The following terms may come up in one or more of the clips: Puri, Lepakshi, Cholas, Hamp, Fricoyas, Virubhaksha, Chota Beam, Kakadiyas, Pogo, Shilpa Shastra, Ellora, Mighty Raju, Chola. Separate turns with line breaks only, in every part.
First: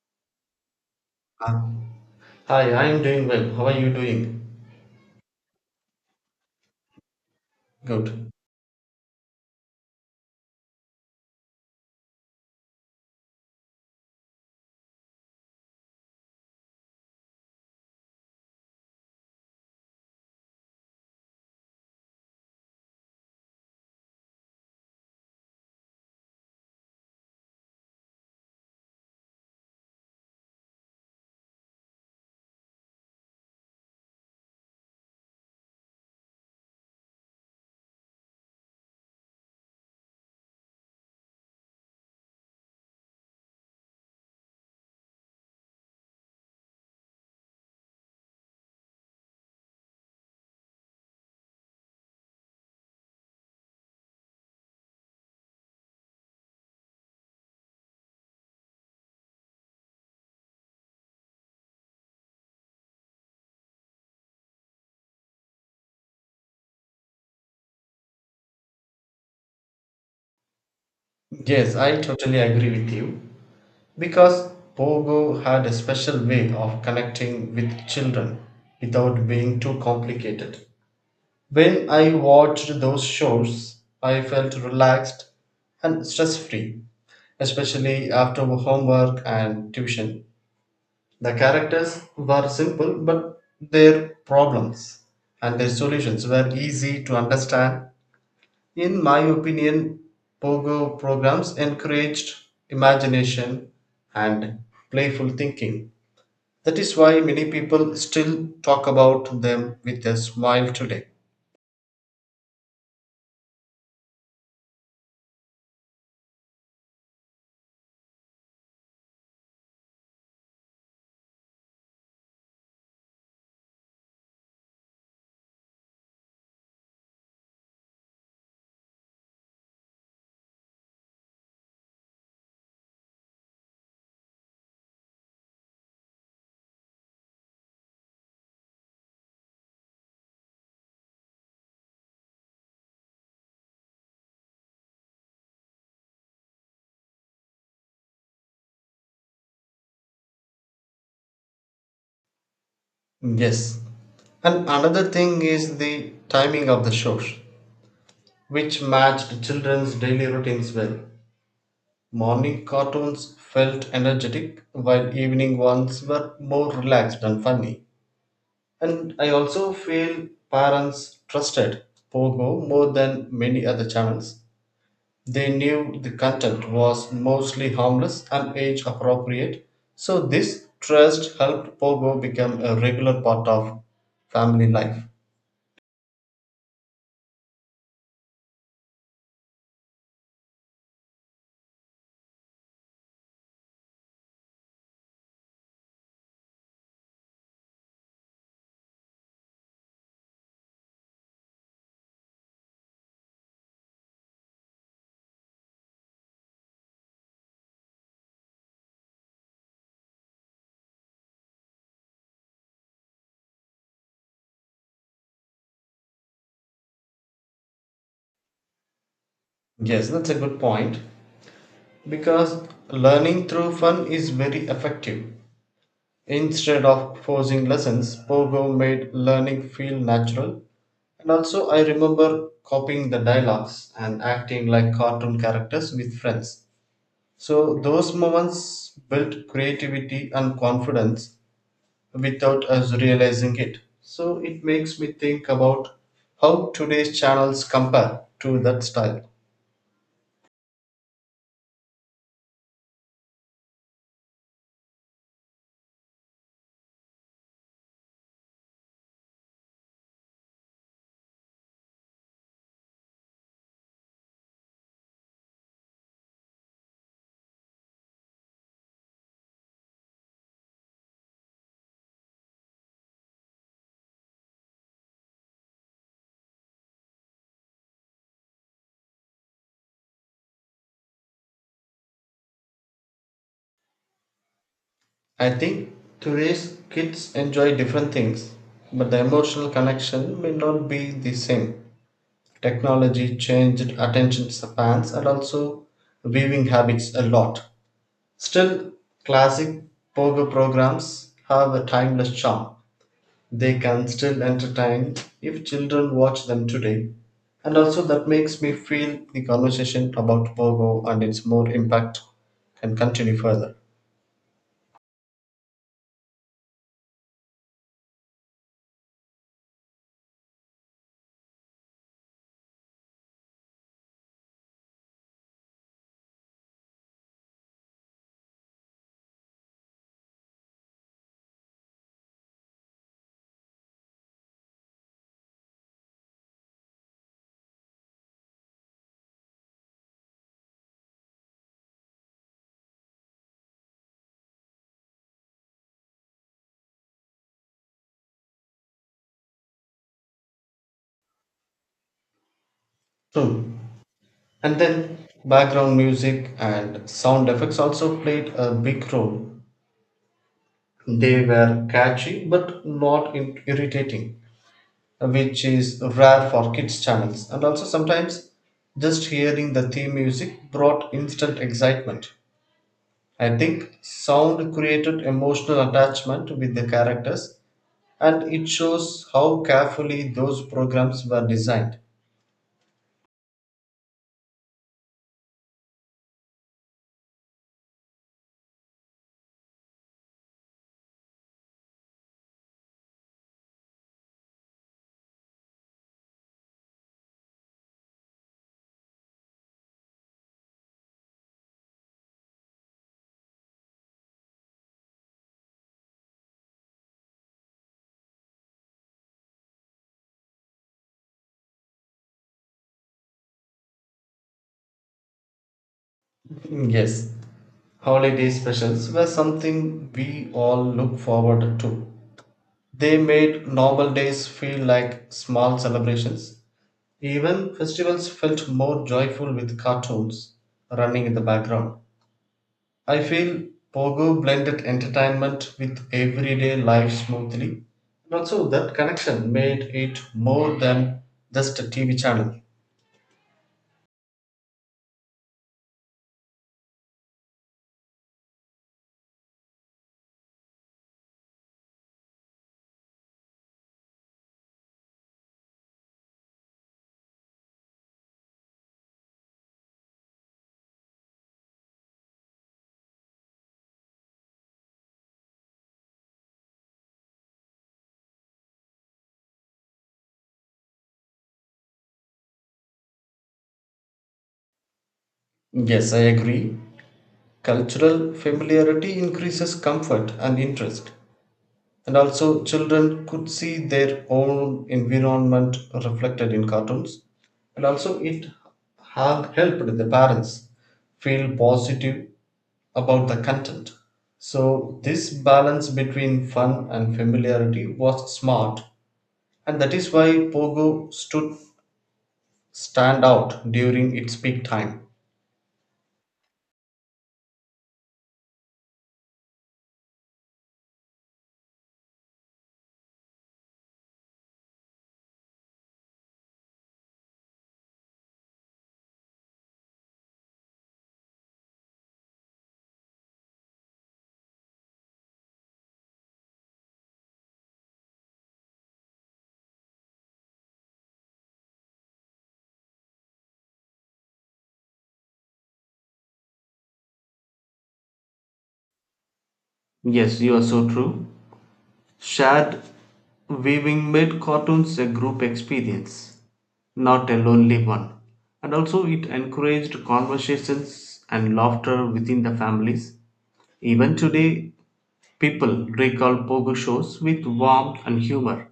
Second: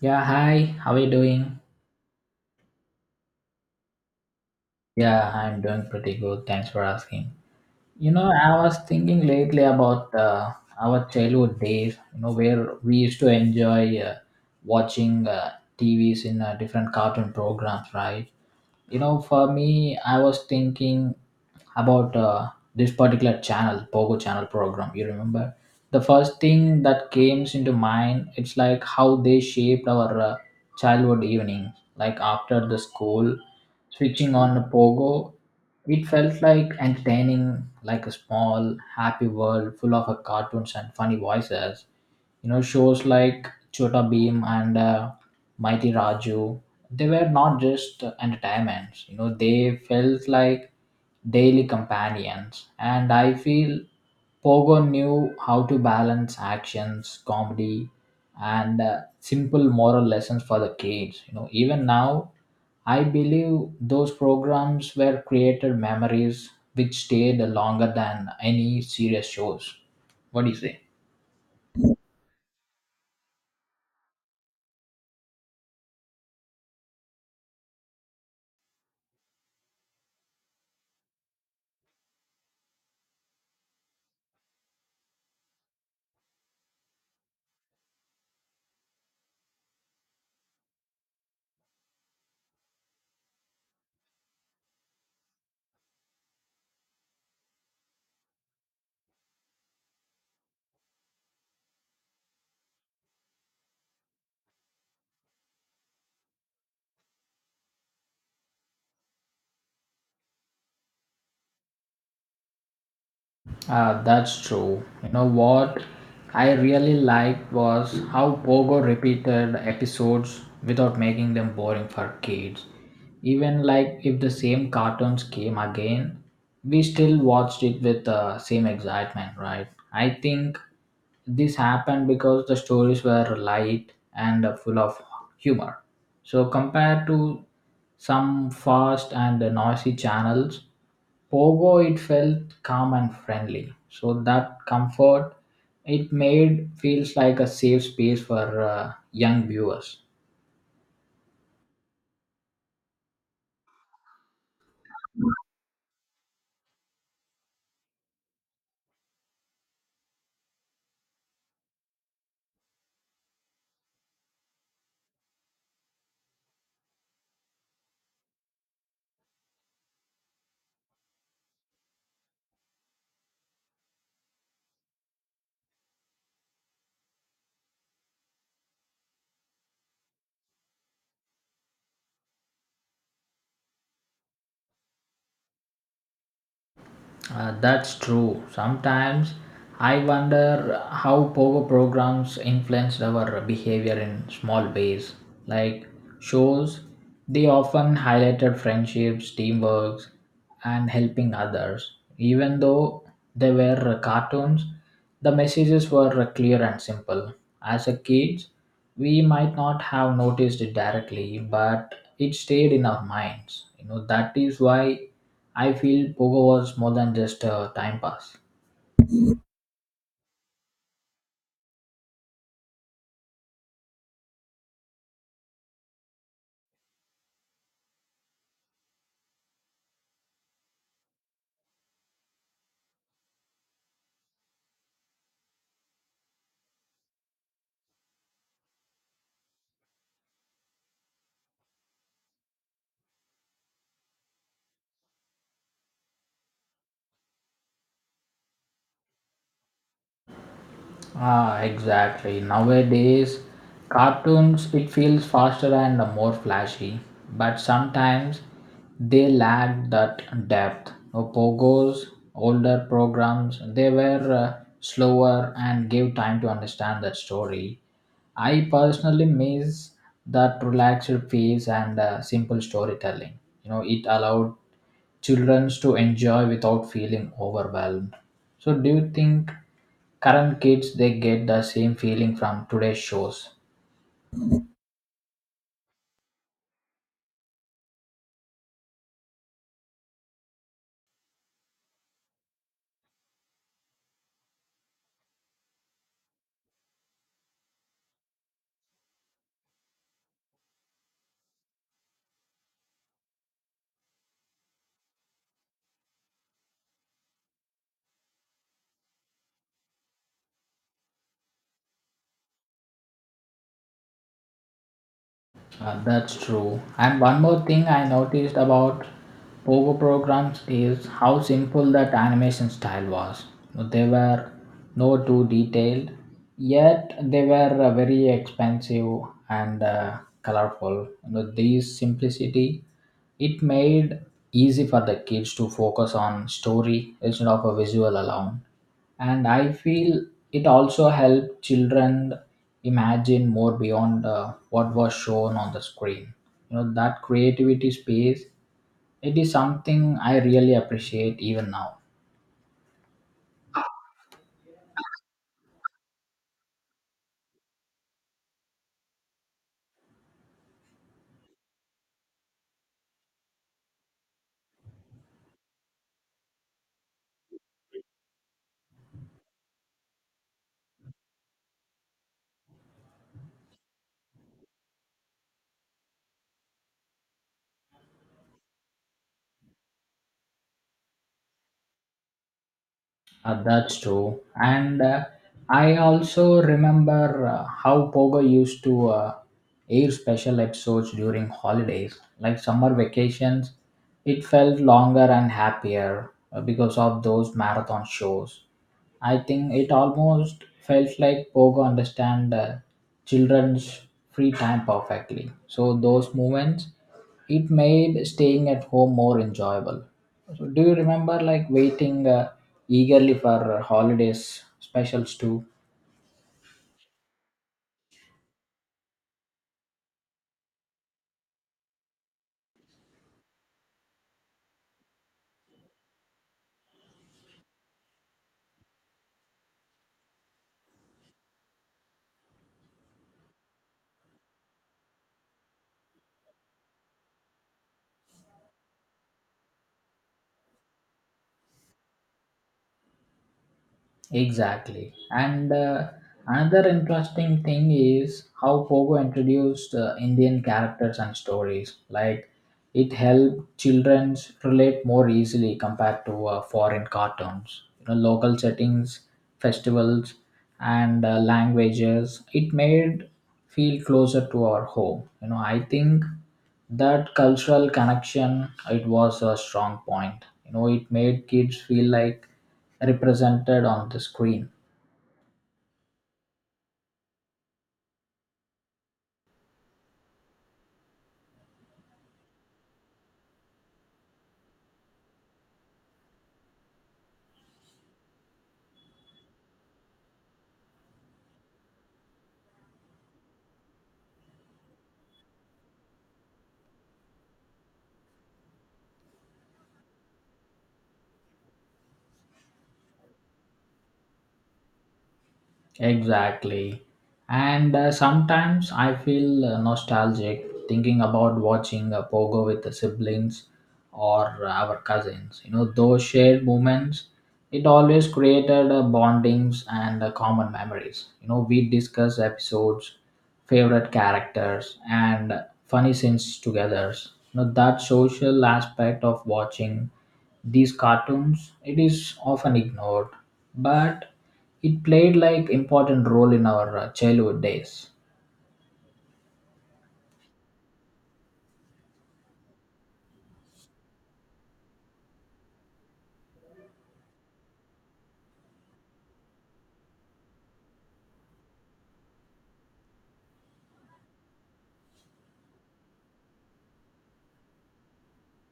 Yeah, hi. How are you doing?
Uh, Hi, I'm doing well. How are you doing?
Yeah, I'm doing pretty good. Thanks for asking. You know,
Good.
I was thinking lately about our childhood days, you know, where we used to enjoy watching TVs in different cartoon programs, right? You know, for me, I was thinking about this particular channel, Pogo channel program. You remember? The first thing that came into mind, it's like how they shaped our childhood evenings. Like after the school, switching on the Pogo it felt like entertaining, like a small, happy world full of cartoons and funny voices. You know, shows like Chota Beam and Mighty Raju, they were not just entertainments. You know, they felt like daily companions. And I feel Pogo knew how to balance actions, comedy, and simple moral lessons for the kids. You know, even now I believe those programs were created memories which stayed longer than any serious shows. What do you say?
Yes, I totally agree with you. Because Pogo had a special way of connecting with children without being too complicated. When I watched those shows, I felt relaxed and stress free, especially after homework and tuition. The characters were simple, but their problems and their solutions were easy to understand. In my opinion, pogo programs encouraged imagination and playful thinking. That is why many people still talk about them with a smile today.
Ah, that's true. You know what I really liked was how Pogo repeated episodes without making them boring for kids. Even like if the same cartoons came again, we still watched it with the same excitement, right? I think this happened because the stories were light and full of humor. So compared to some fast and noisy channels, Pogo it felt calm and friendly. So that comfort it made feels like a safe space for young viewers.
Yes. And another thing is the timing of the shows, which matched children's daily routines well. Morning cartoons felt energetic, while evening ones were more relaxed and funny. And I also feel parents trusted Pogo more than many other channels. They knew the content was mostly harmless and age appropriate, so this trust helped Pogo become a regular part of family life.
That's true. Sometimes I wonder how pogo programs influenced our behavior in small ways. Like shows, they often highlighted friendships, teamwork, and helping others. Even though they were cartoons, the messages were clear and simple. As a kid, we might not have noticed it directly, but it stayed in our minds. You know that is why I feel pogo was more than just a time pass.
Yes, that's a good point because learning through fun is very effective. Instead of forcing lessons, Pogo made learning feel natural. And also, I remember copying the dialogues and acting like cartoon characters with friends. So, those moments built creativity and confidence without us realizing it. So, it makes me think about how today's channels compare to that style.
Ah, exactly. Nowadays, cartoons it feels faster and more flashy, but sometimes they lack that depth. Pogo's older programs they were slower and gave time to understand that story. I personally miss that relaxed pace and simple storytelling. You know, it allowed childrens to enjoy without feeling overwhelmed. So do you think current kids they get the same feeling from today's shows?
I think today's kids enjoy different things, but the emotional connection may not be the same. Technology changed attention spans and also viewing habits a lot. Still, classic pogo programs have a timeless charm. They can still entertain if children watch them today. And also, that makes me feel the conversation about pogo and its more impact can continue further.
That's true. And one more thing I noticed about Pogo programs is how simple that animation style was. They were no too detailed, yet they were very expensive and colorful. You know, this simplicity it made easy for the kids to focus on story instead of a visual alone, and I feel it also helped children imagine more beyond what was shown on the screen. You know, that creativity space, it is something I really appreciate even now.
True. And then background music and sound effects also played a big role. They were catchy but not in- irritating, which is rare for kids' channels. And also, sometimes just hearing the theme music brought instant excitement. I think sound created emotional attachment with the characters, and it shows how carefully those programs were designed.
That's true, and I also remember uh, how Pogo used to air special episodes during holidays like summer vacations. It felt longer and happier because of those marathon shows. I think it almost felt like Pogo understand children's free time perfectly. So those moments, it made staying at home more enjoyable. So do you remember like waiting eagerly for holidays specials too?
Yes, holiday specials were something we all look forward to. They made normal days feel like small celebrations. Even festivals felt more joyful with cartoons running in the background. I feel Pogo blended entertainment with everyday life smoothly. And also, that connection made it more than just a TV channel.
Exactly. And another interesting thing is how Pogo introduced Indian characters and stories. Like, it helped children relate more easily compared to foreign cartoons. You know, local settings, festivals, and languages. It made feel closer to our home. You know, I think that cultural connection it was a strong point. You know, it made kids feel like represented on the screen.
Yes, I agree. Cultural familiarity increases comfort and interest. And also, children could see their own environment reflected in cartoons. And also, it helped the parents feel positive about the content. So, this balance between fun and familiarity was smart, and that is why Pogo stood stand out during its peak time.
Exactly. And sometimes I feel nostalgic thinking about watching a pogo with the siblings or our cousins. You know, those shared moments, it always created bondings and common memories. You know, we discuss episodes, favorite characters, and funny scenes together. You know, that social aspect of watching these cartoons, it is often ignored. But it played like important role in our childhood days.
Yes, you are so true. Shared weaving made cartoons a group experience, not a lonely one. And also, it encouraged conversations and laughter within the families. Even today, people recall pogo shows with warmth and humor.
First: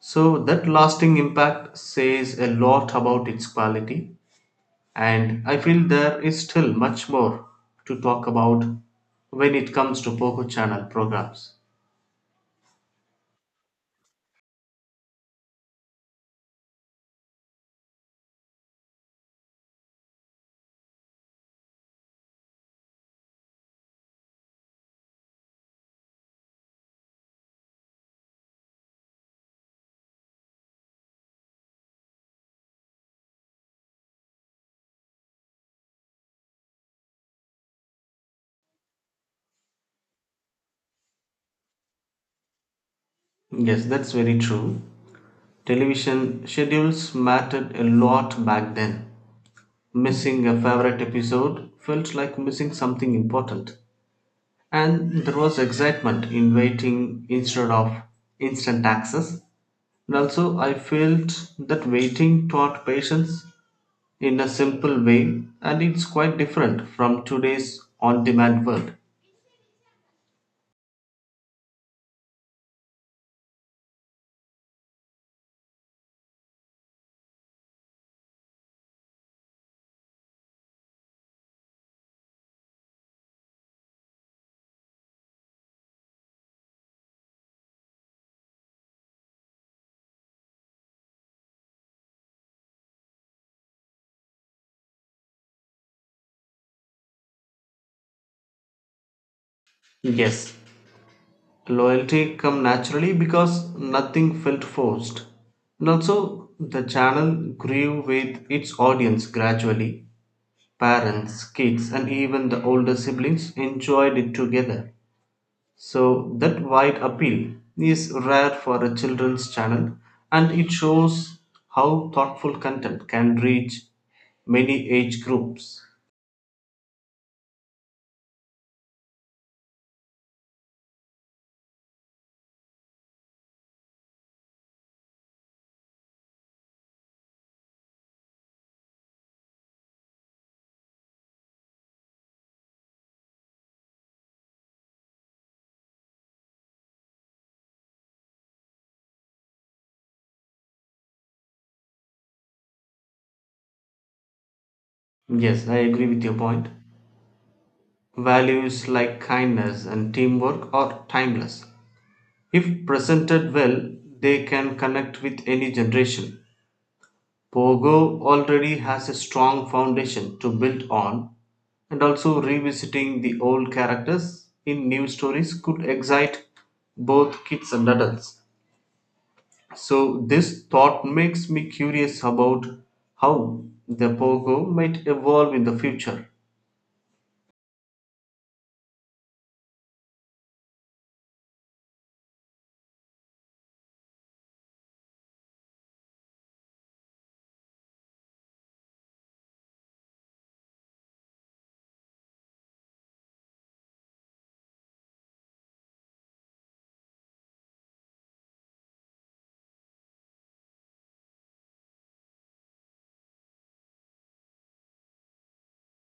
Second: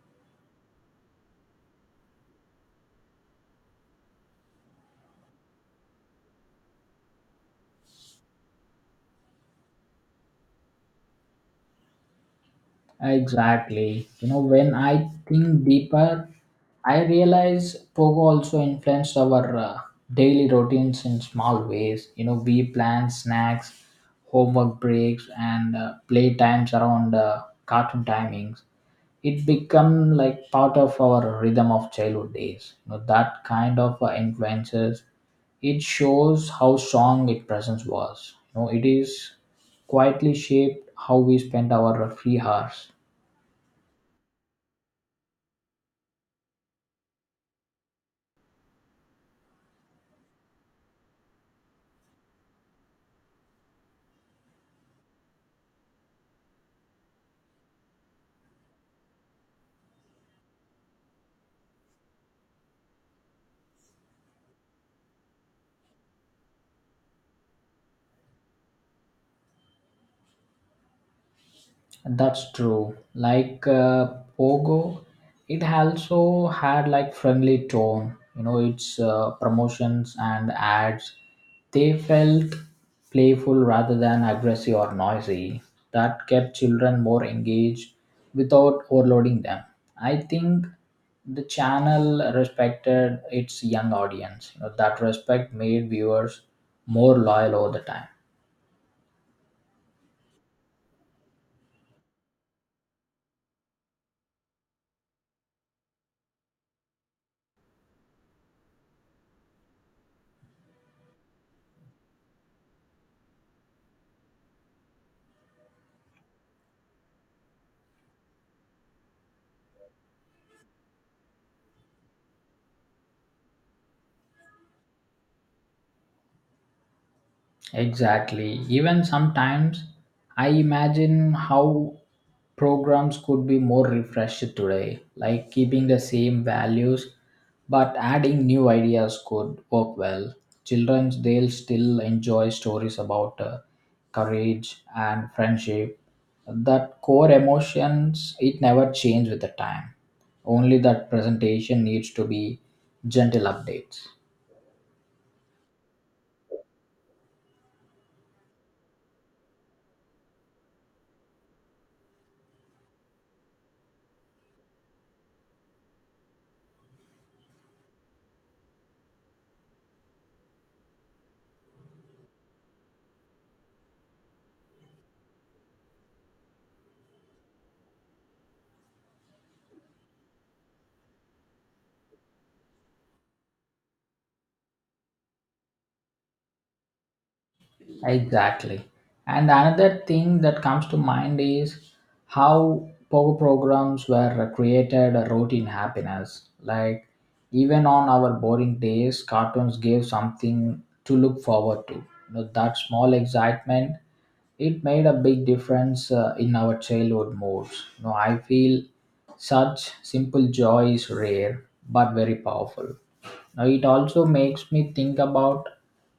So, that lasting impact says a lot about its quality, and I feel there is still much more to talk about when it comes to Pogo Channel programs.
Exactly. You know, when I think deeper, I realize pogo also influenced our daily routines in small ways. You know, we planned snacks, homework breaks, and play times around cartoon timings. It become like part of our rhythm of childhood days. You know, that kind of influences, it shows how strong its presence was. You know, it is quietly shaped how we spend our free hours.
Yes, that's very true. Television schedules mattered a lot back then. Missing a favorite episode felt like missing something important, and there was excitement in waiting instead of instant access. And also, I felt that waiting taught patience in a simple way, and it's quite different from today's on demand world.
That's true. Like Pogo, it also had like friendly tone. You know, its promotions and ads, they felt playful rather than aggressive or noisy. That kept children more engaged without overloading them. I think the channel respected its young audience. You know, that respect made viewers more loyal over the time.
Yes, loyalty come naturally because nothing felt forced. And also, the channel grew with its audience gradually. Parents, kids, and even the older siblings enjoyed it together. So that wide appeal is rare for a children's channel, and it shows how thoughtful content can reach many age groups.
Exactly. Even sometimes I imagine how programs could be more refreshed today, like keeping the same values but adding new ideas could work well. Children, they'll still enjoy stories about courage and friendship. That core emotions, it never change with the time. Only that presentation needs to be gentle updates.
Yes, I agree with your point. Values like kindness and teamwork are timeless. If presented well, they can connect with any generation. Pogo already has a strong foundation to build on, and also revisiting the old characters in new stories could excite both kids and adults. So, this thought makes me curious about how the Pogo might evolve in the future.
Exactly. And another thing that comes to mind is how power programs were created a routine happiness. Like even on our boring days, cartoons gave something to look forward to. You know, that small excitement, it made a big difference in our childhood moods. You know, I feel such simple joy is rare but very powerful. Now, it also makes me think about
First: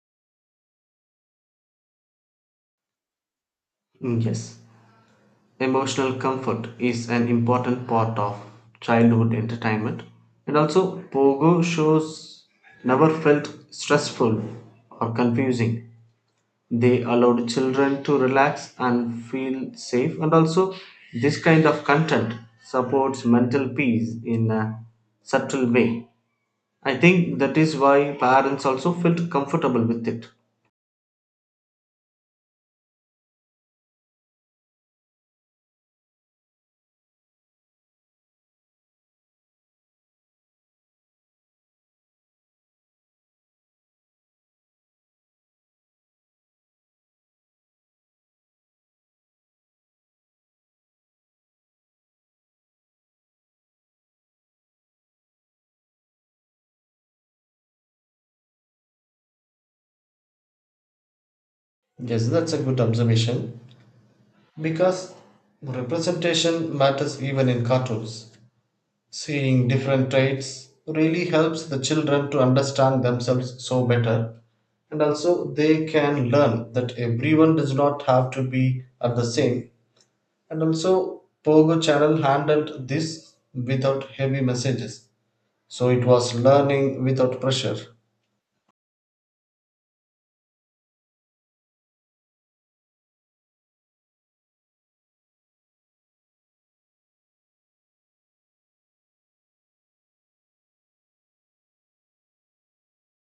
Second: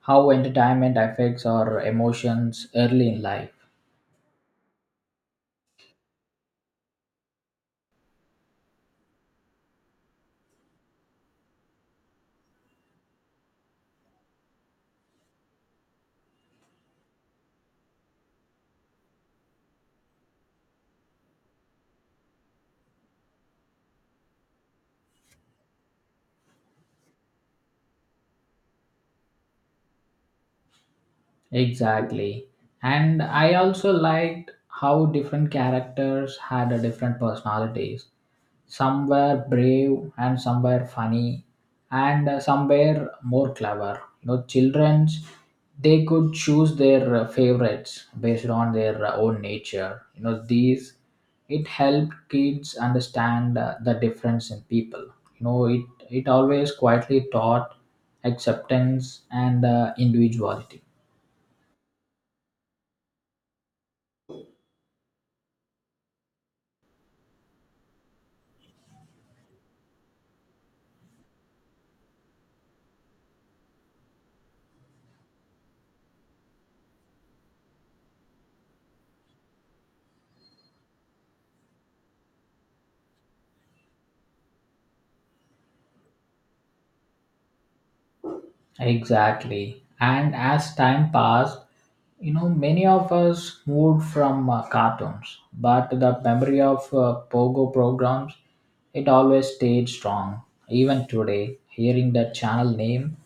how entertainment affects our emotions early in life.
Mm, yes, emotional comfort is an important part of childhood entertainment, and also Pogo shows never felt stressful or confusing. They allowed children to relax and feel safe. And also, this kind of content supports mental peace in a subtle way. I think that is why parents also felt comfortable with it.
Exactly. And I also liked how different characters had a different personalities. Some were brave and some were funny and some were more clever. You know, children's they could choose their favorites based on their own nature. You know, these it helped kids understand the difference in people. You know, it always quietly taught acceptance and individuality.
Yes, that's a good observation because representation matters even in cartoons. Seeing different traits really helps the children to understand themselves so better, and also they can learn that everyone does not have to be at the same. And also, Pogo channel handled this without heavy messages. So it was learning without pressure.
Exactly. And as time passed, you know, many of us moved from cartoons, but the memory of Pogo programs, it always stayed strong. Even today, hearing that channel name,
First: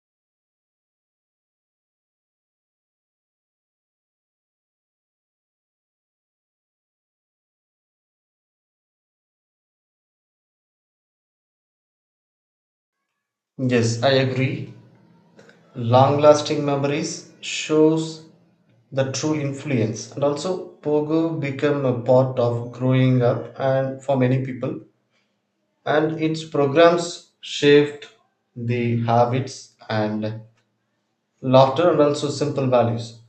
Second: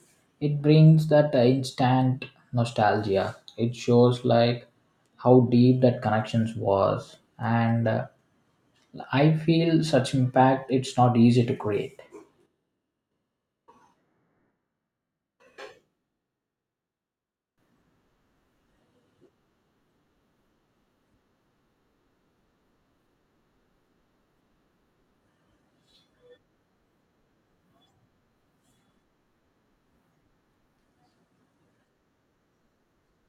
it brings that instant nostalgia. It shows like how deep that connections was, and I feel such impact. It's not easy to create.
Yes, I agree. Long lasting memories shows the true influence. And also, Pogo became a part of growing up and for many people. And its programs shaped the habits and laughter and also simple values.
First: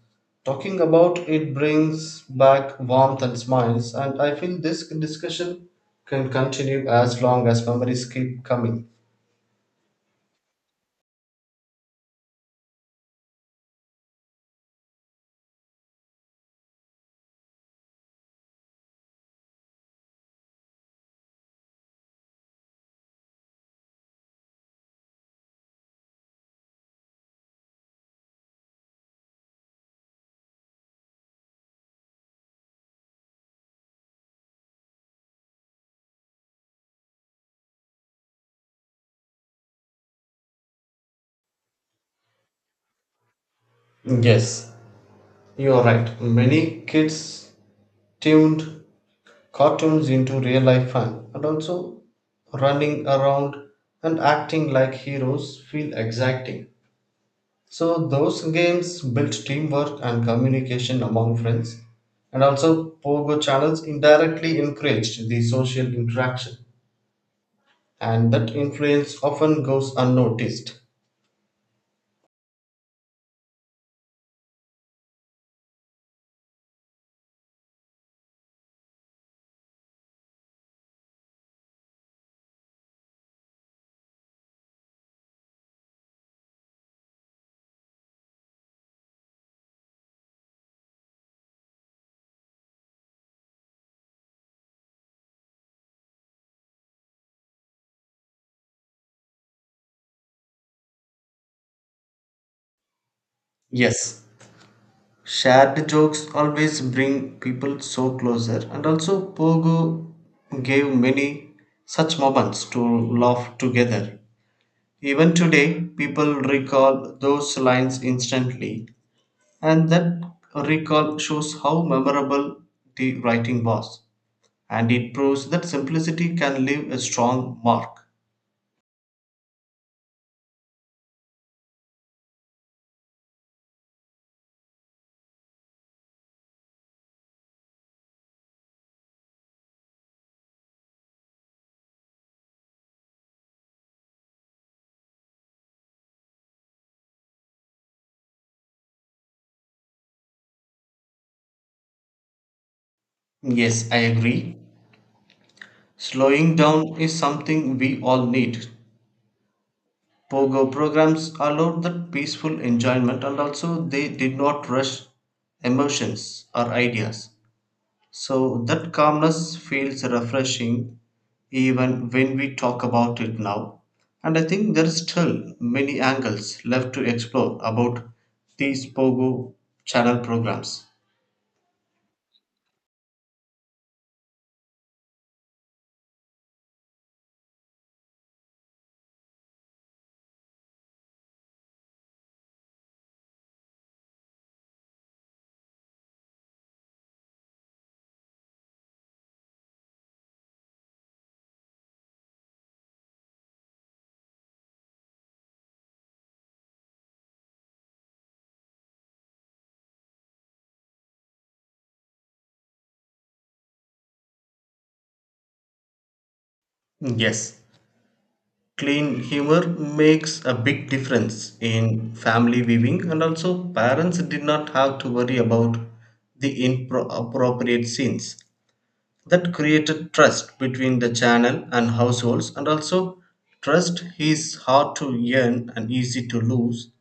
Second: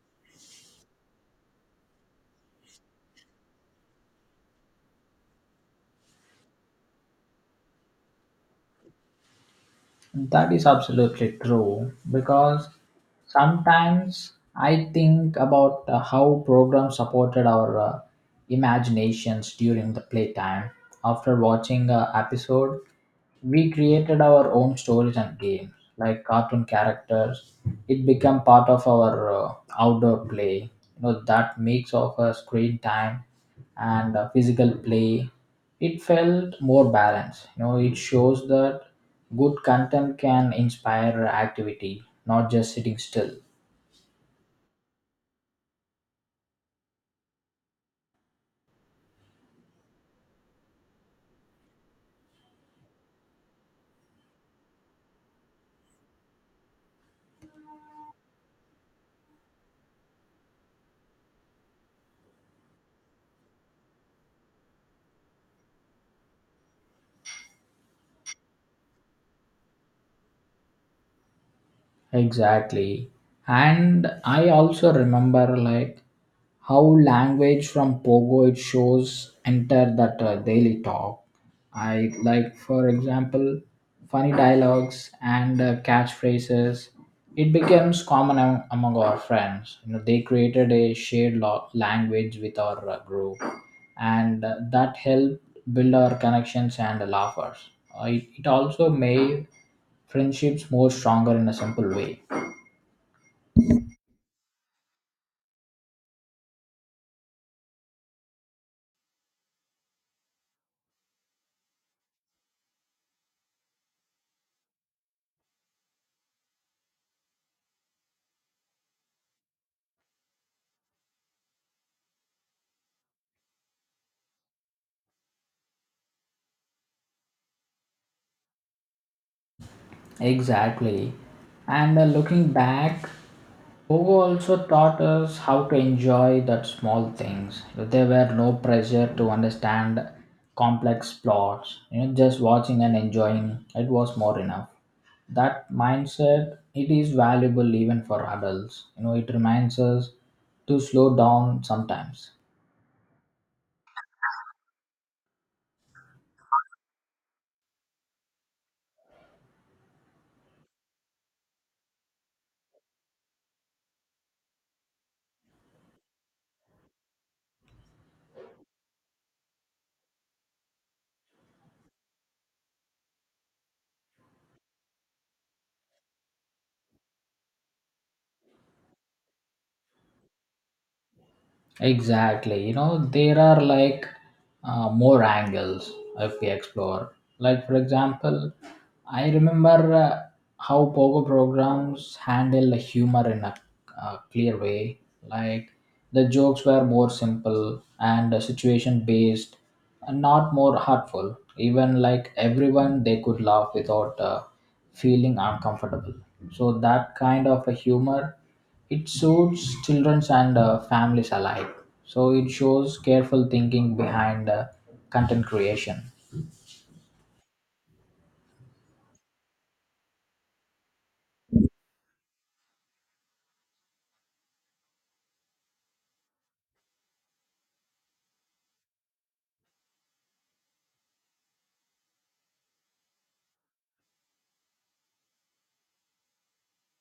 Talking about it brings back warmth and smiles, and I feel this discussion can continue as long as memories keep coming.
That is absolutely true because sometimes I think about how programs supported our imaginations during the playtime. After watching a episode, we created our own stories and games like cartoon characters. It became part of our outdoor play. You know, that mix of screen time and physical play, it felt more balanced. You know, it shows that good content can inspire activity, not just sitting still.
Yes, you are right. Many kids tuned cartoons into real life fun, and also running around and acting like heroes feel exciting. So those games built teamwork and communication among friends, and also Pogo channels indirectly encouraged the social interaction, and that influence often goes unnoticed.
Exactly. And I also remember like how language from Pogo it shows enter that daily talk. I like for example funny dialogues and catchphrases. It becomes common among our friends. You know, they created a shared language with our group, and that helped build our connections and laughers. It also made friendships more stronger in a simple way.
Yes, shared jokes always bring people so closer, and also Pogo gave many such moments to laugh together. Even today, people recall those lines instantly. And that recall shows how memorable the writing was. And it proves that simplicity can leave a strong mark.
Exactly, and looking back, pogo also taught us how to enjoy that small things. You know, there were no pressure to understand complex plots. You know, just watching and enjoying, it was more enough. That mindset, it is valuable even for adults. You know, it reminds us to slow down sometimes.
Yes, I agree. Slowing down is something we all need. Pogo programs allowed that peaceful enjoyment and also they did not rush emotions or ideas. So that calmness feels refreshing even when we talk about it now. And I think there is still many angles left to explore about these Pogo channel programs.
Exactly. You know, there are like more angles if we explore. Like, for example, I remember how Pogo programs handle the humor in a, clear way. Like, the jokes were more simple and situation based and not more hurtful. Even like everyone, they could laugh without feeling uncomfortable. So, that kind of a humor it suits children and families alike. So it shows careful thinking behind content creation.
Yes, clean humor makes a big difference in family viewing, and also parents did not have to worry about the inappropriate scenes. That created trust between the channel and households, and also trust is hard to earn and easy to lose.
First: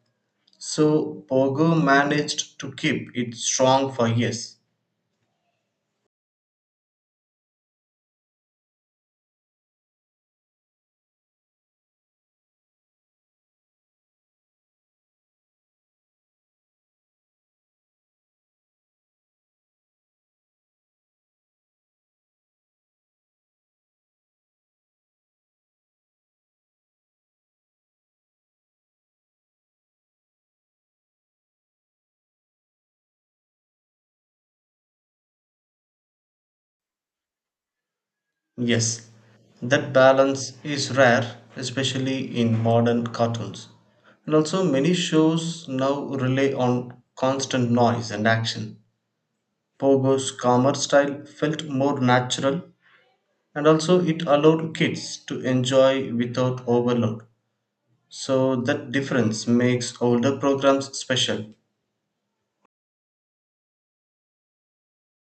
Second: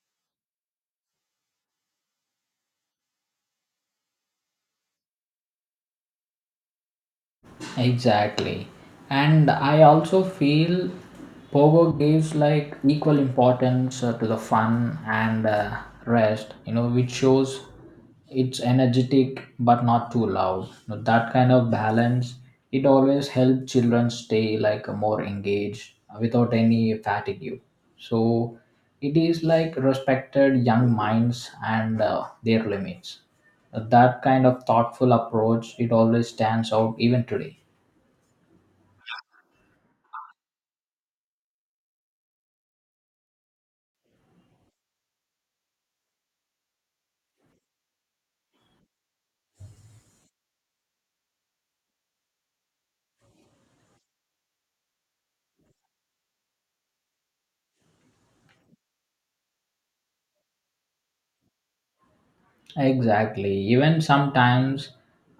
So Pogo managed to keep it strong for years.
Exactly. And I also feel Pogo gives like equal importance to the fun and rest, you know, which shows it's energetic but not too loud. You know, that kind of balance, it always helps children stay like more engaged without any fatigue. So it is like respected young minds and their limits. That kind of thoughtful approach, it always stands out even today.
Yes, that balance is rare, especially in modern cartoons. And also, many shows now rely on constant noise and action. Pogo's calmer style felt more natural, and also it allowed kids to enjoy without overload. So that difference makes older programs special.
Exactly. Even sometimes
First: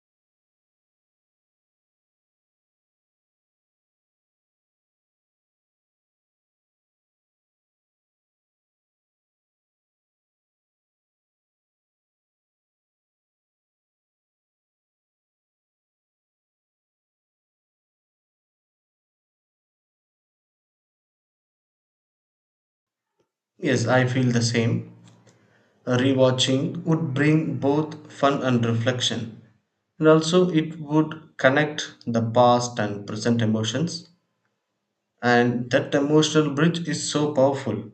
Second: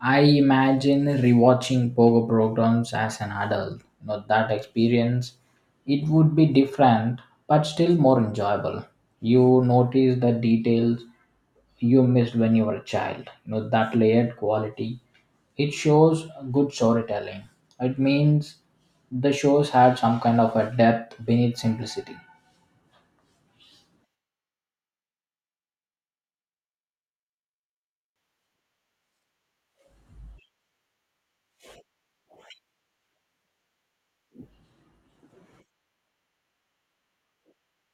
I imagine rewatching pogo programs as an adult. You know, that experience, it would be different, but still more enjoyable. You notice the details you missed when you were a child. You know, that layered quality. It shows good storytelling. It means the shows had some kind of a depth beneath simplicity.
Yes, I feel the same. Rewatching would bring both fun and reflection. And also, it would connect the past and present emotions. And that emotional bridge is so powerful.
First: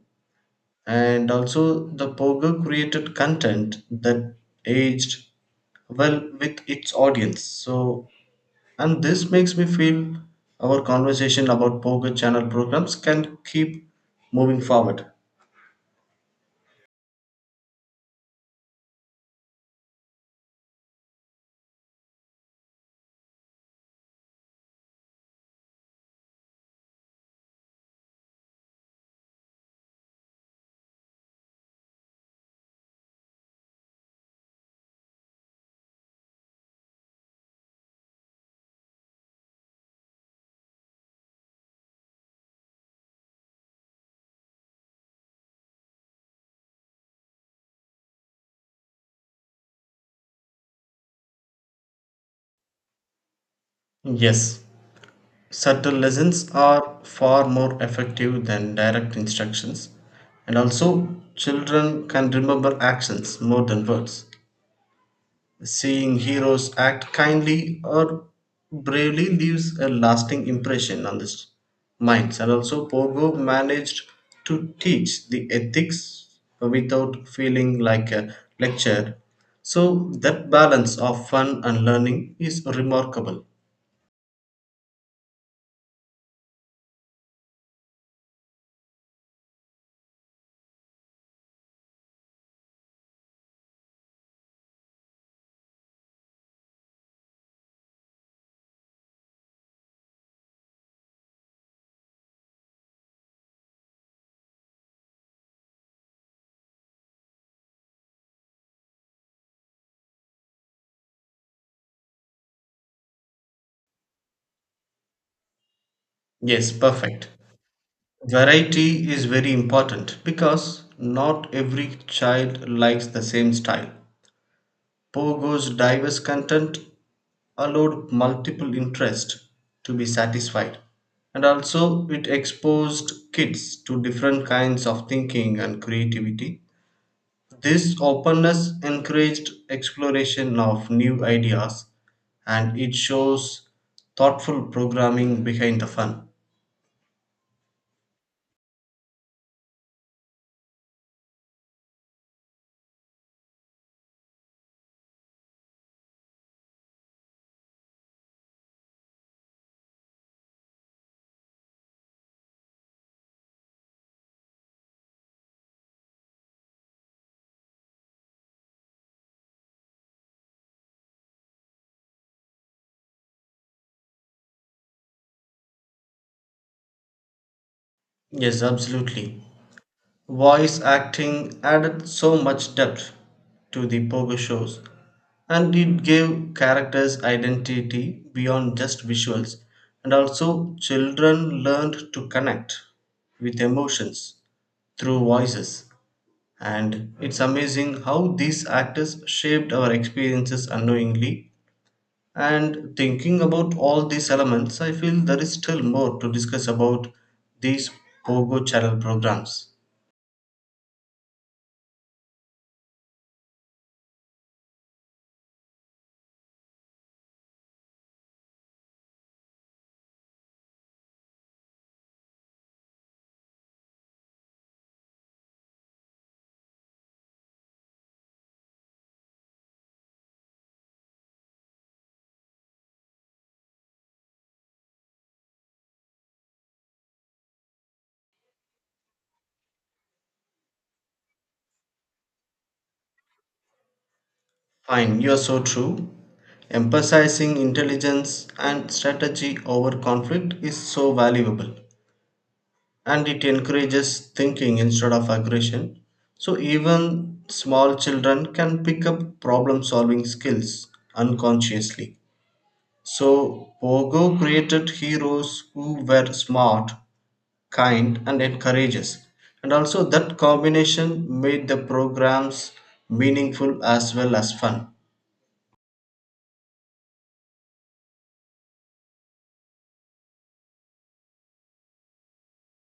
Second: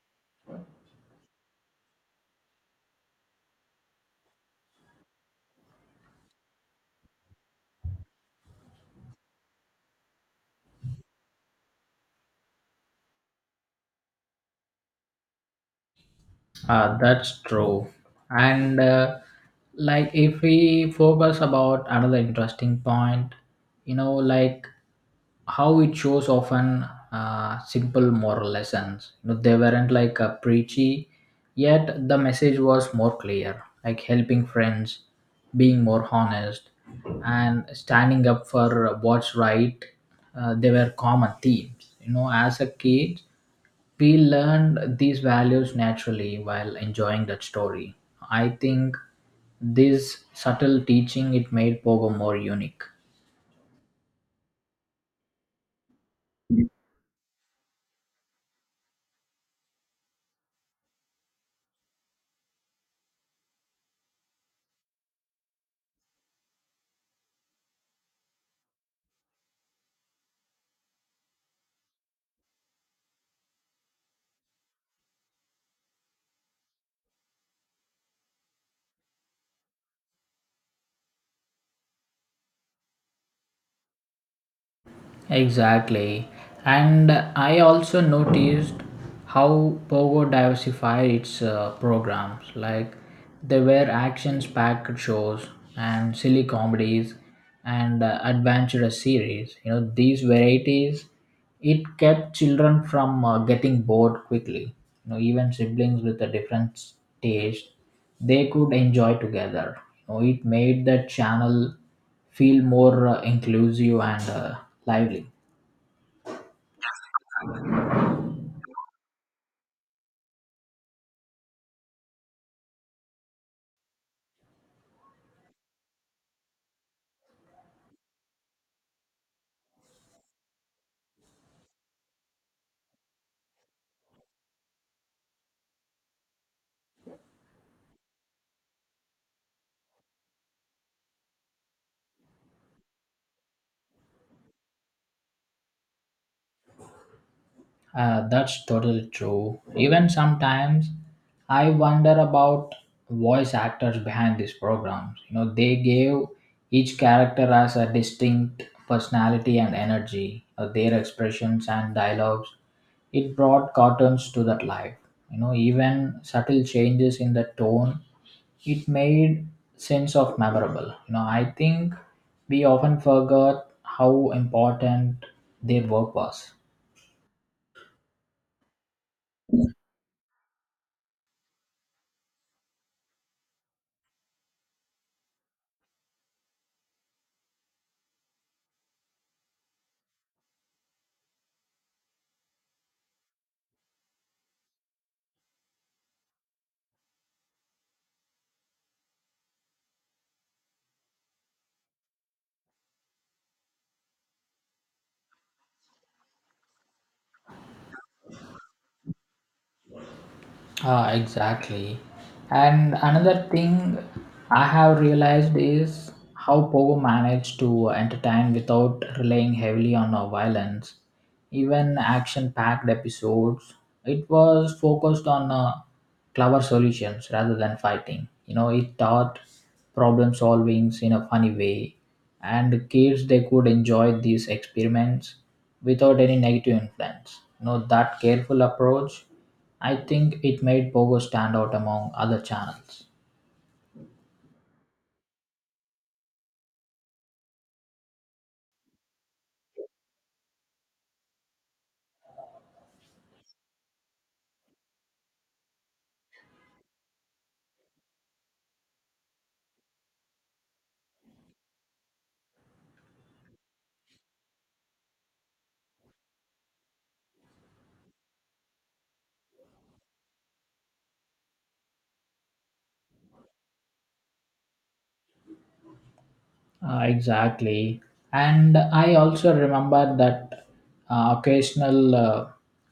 And also, the Pogo created content that aged well with its audience. So, and this makes me feel our conversation about Pogo channel programs can keep moving forward.
That's true. And like if we focus about another interesting point, you know, like how it shows often simple moral lessons. You know, they weren't like preachy, yet the message was more clear, like helping friends, being more honest, and standing up for what's right. They were common themes. You know, as a kid, we learned these values naturally while enjoying that story. I think this subtle teaching it made Pogo more unique.
Yes, subtle lessons are far more effective than direct instructions, and also children can remember actions more than words. Seeing heroes act kindly or bravely leaves a lasting impression on the minds, and also Pogo managed to teach the ethics without feeling like a lecture. So, that balance of fun and learning is remarkable.
Exactly. And I also noticed how Pogo diversified its programs. Like there were actions packed shows and silly comedies and adventurous series. You know, these varieties, it kept children from getting bored quickly. You know, even siblings with a different taste, they could enjoy together. You know, it made the channel feel more inclusive and lively.
Yes, perfect. Variety is very important because not every child likes the same style. Pogo's diverse content allowed multiple interests to be satisfied, and also it exposed kids to different kinds of thinking and creativity. This openness encouraged exploration of new ideas, and it shows thoughtful programming behind the fun.
That's totally true. Even sometimes I wonder about voice actors behind these programs. You know, they gave each character as a distinct personality and energy, their expressions and dialogues. It brought cartoons to that life. You know, even subtle changes in the tone it made sense of memorable. You know, I think we often forgot how important their work was.
Yes, absolutely. Voice acting added so much depth to the pogo shows, and it gave characters identity beyond just visuals, and also children learned to connect with emotions through voices. And it's amazing how these actors shaped our experiences unknowingly. And thinking about all these elements, I feel there is still more to discuss about these Pogo channel programs.
Ah, exactly. And another thing I have realized is how Pogo managed to entertain without relying heavily on violence. Even action packed episodes, it was focused on clever solutions rather than fighting. You know, it taught problem solving in a funny way, and the kids they could enjoy these experiments without any negative influence. You know, that careful approach I think it made Pogo stand out among other channels.
Fine, you're so true. Emphasizing intelligence and strategy over conflict is so valuable. And it encourages thinking instead of aggression. So even small children can pick up problem solving skills unconsciously. So Pogo created heroes who were smart, kind, and encourageous. And also that combination made the programs meaningful as well as fun.
Exactly. And I also remember that occasional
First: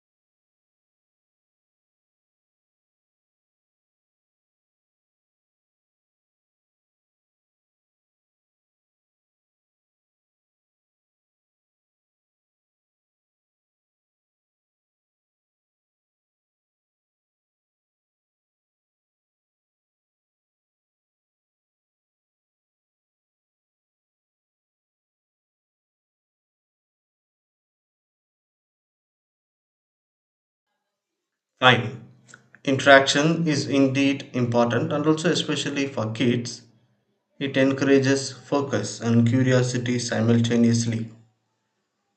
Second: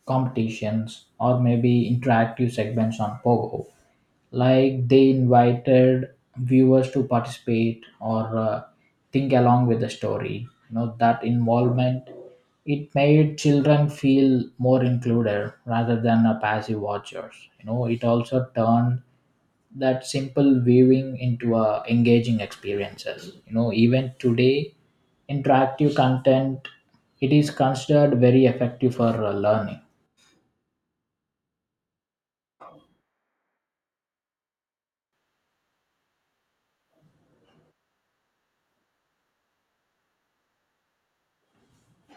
competitions or maybe interactive segments on Pogo. Like they invited viewers to participate or think along with the story. You know, that involvement, it made children feel more included rather than a passive watchers. You know, it also turned that simple weaving into engaging experiences, you know, even today interactive content it is considered very effective for learning.
Fine. Interaction is indeed important, and also, especially for kids, it encourages focus and curiosity simultaneously.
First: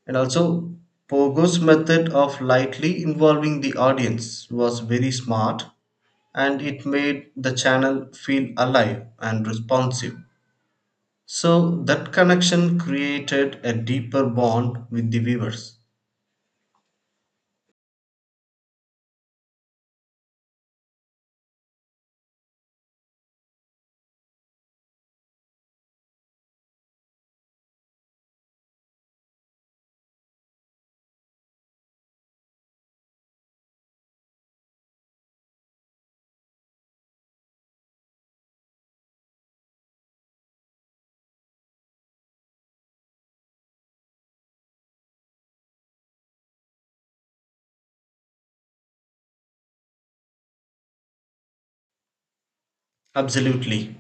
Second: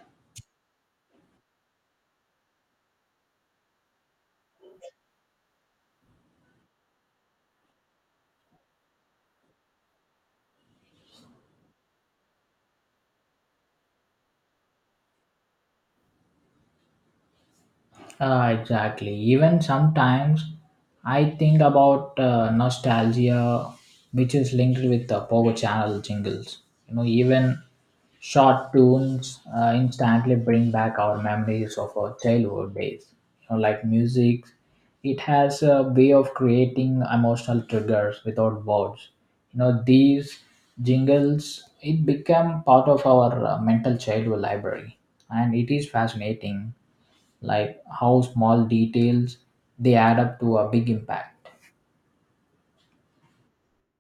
And also, Pogo's method of lightly involving the audience was very smart, and it made the channel feel alive and responsive. So, that connection created a deeper bond with the viewers.
Exactly. Even sometimes I think about nostalgia, which is linked with the Pogo Channel jingles. You know, even short tunes instantly bring back our memories of our childhood days. You know, like music, it has a way of creating emotional triggers without words. You know, these jingles, it became part of our mental childhood library, and it is fascinating like how small details they add up to a big impact.
Absolutely.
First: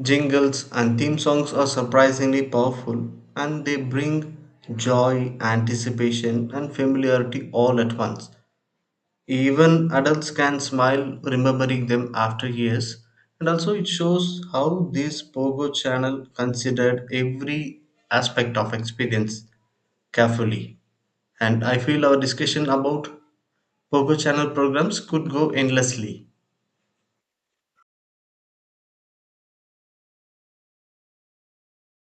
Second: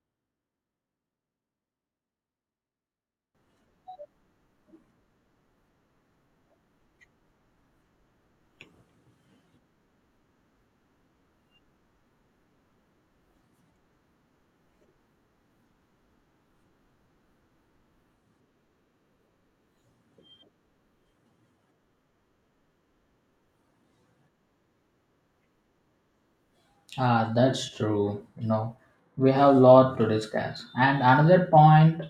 Jingles and theme songs are surprisingly powerful, and they bring joy, anticipation, and familiarity all at once. Even adults can smile remembering them after years. And also, it shows how this Pogo channel considered every aspect of experience carefully. And I feel our discussion about Pogo channel programs could go endlessly.
Ah, that's true. You know, we have a lot to discuss. And another point,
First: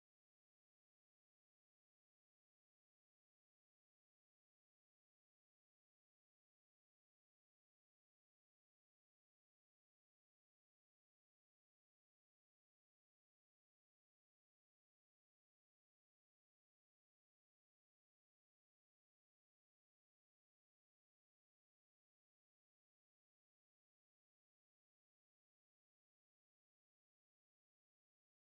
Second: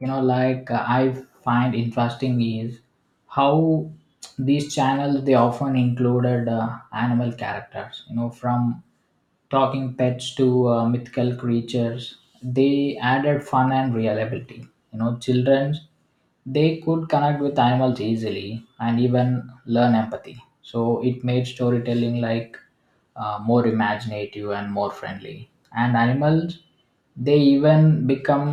you know, like I find interesting is how these channels they often included animal characters. You know, from talking pets to mythical creatures they added fun and reliability. You know, children they could connect with animals easily and even learn empathy, so it made storytelling like more imaginative and more friendly, and animals they even become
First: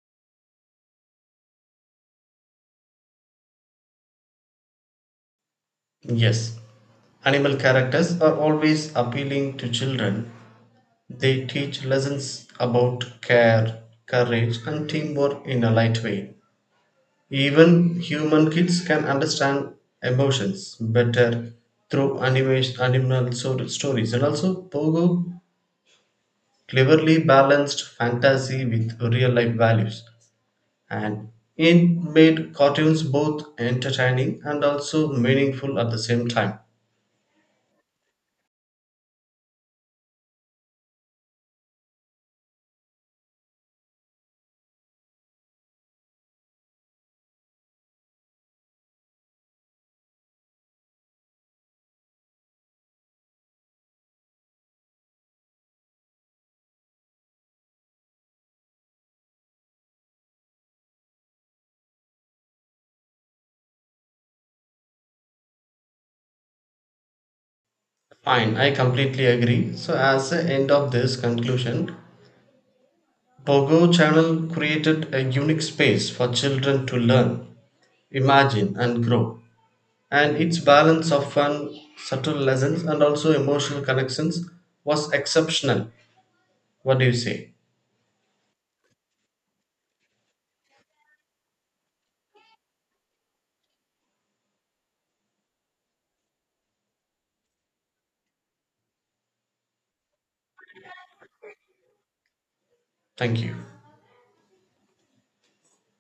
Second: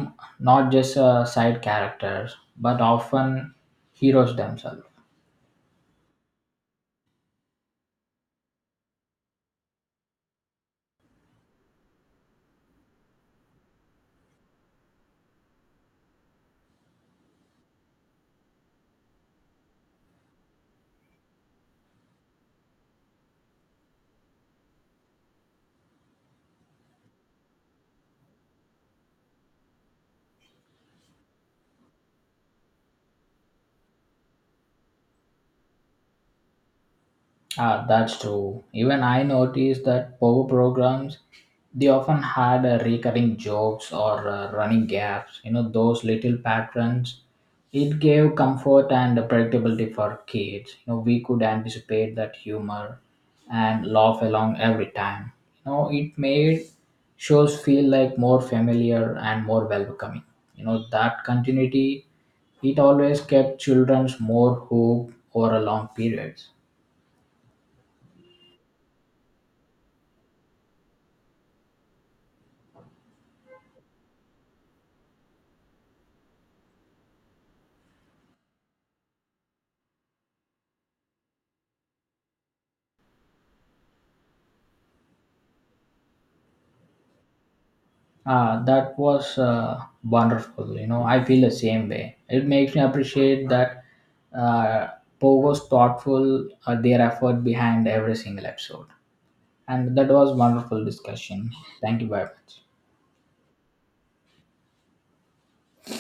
not just a side characters but often heroes themselves.
Yes, animal characters are always appealing to children. They teach lessons about care, courage, and teamwork in a light way. Even human kids can understand emotions better through animation, stories. And also, Pogo cleverly balanced fantasy with real life values. And it made cartoons both entertaining and also meaningful at the same time.
Ah, that's true. Even I noticed that power programs, they often had recurring jokes or running gaps. You know, those little patterns. It gave comfort and predictability for kids. You know, we could anticipate that humor and laugh along every time. You know, it made shows feel like more familiar and more welcoming. You know, that continuity, it always kept children's more hooked over a long periods.
Fine, I completely agree. So, as the end of this conclusion, Pogo Channel created a unique space for children to learn, imagine, and grow. And its balance of fun, subtle lessons, and also emotional connections was exceptional. What do you say?
Ah, that was wonderful. You know, I feel the same way. It makes me appreciate that uh, Pogo's thoughtful their effort behind every single episode. And that was wonderful discussion. Thank you very much.
Thank you.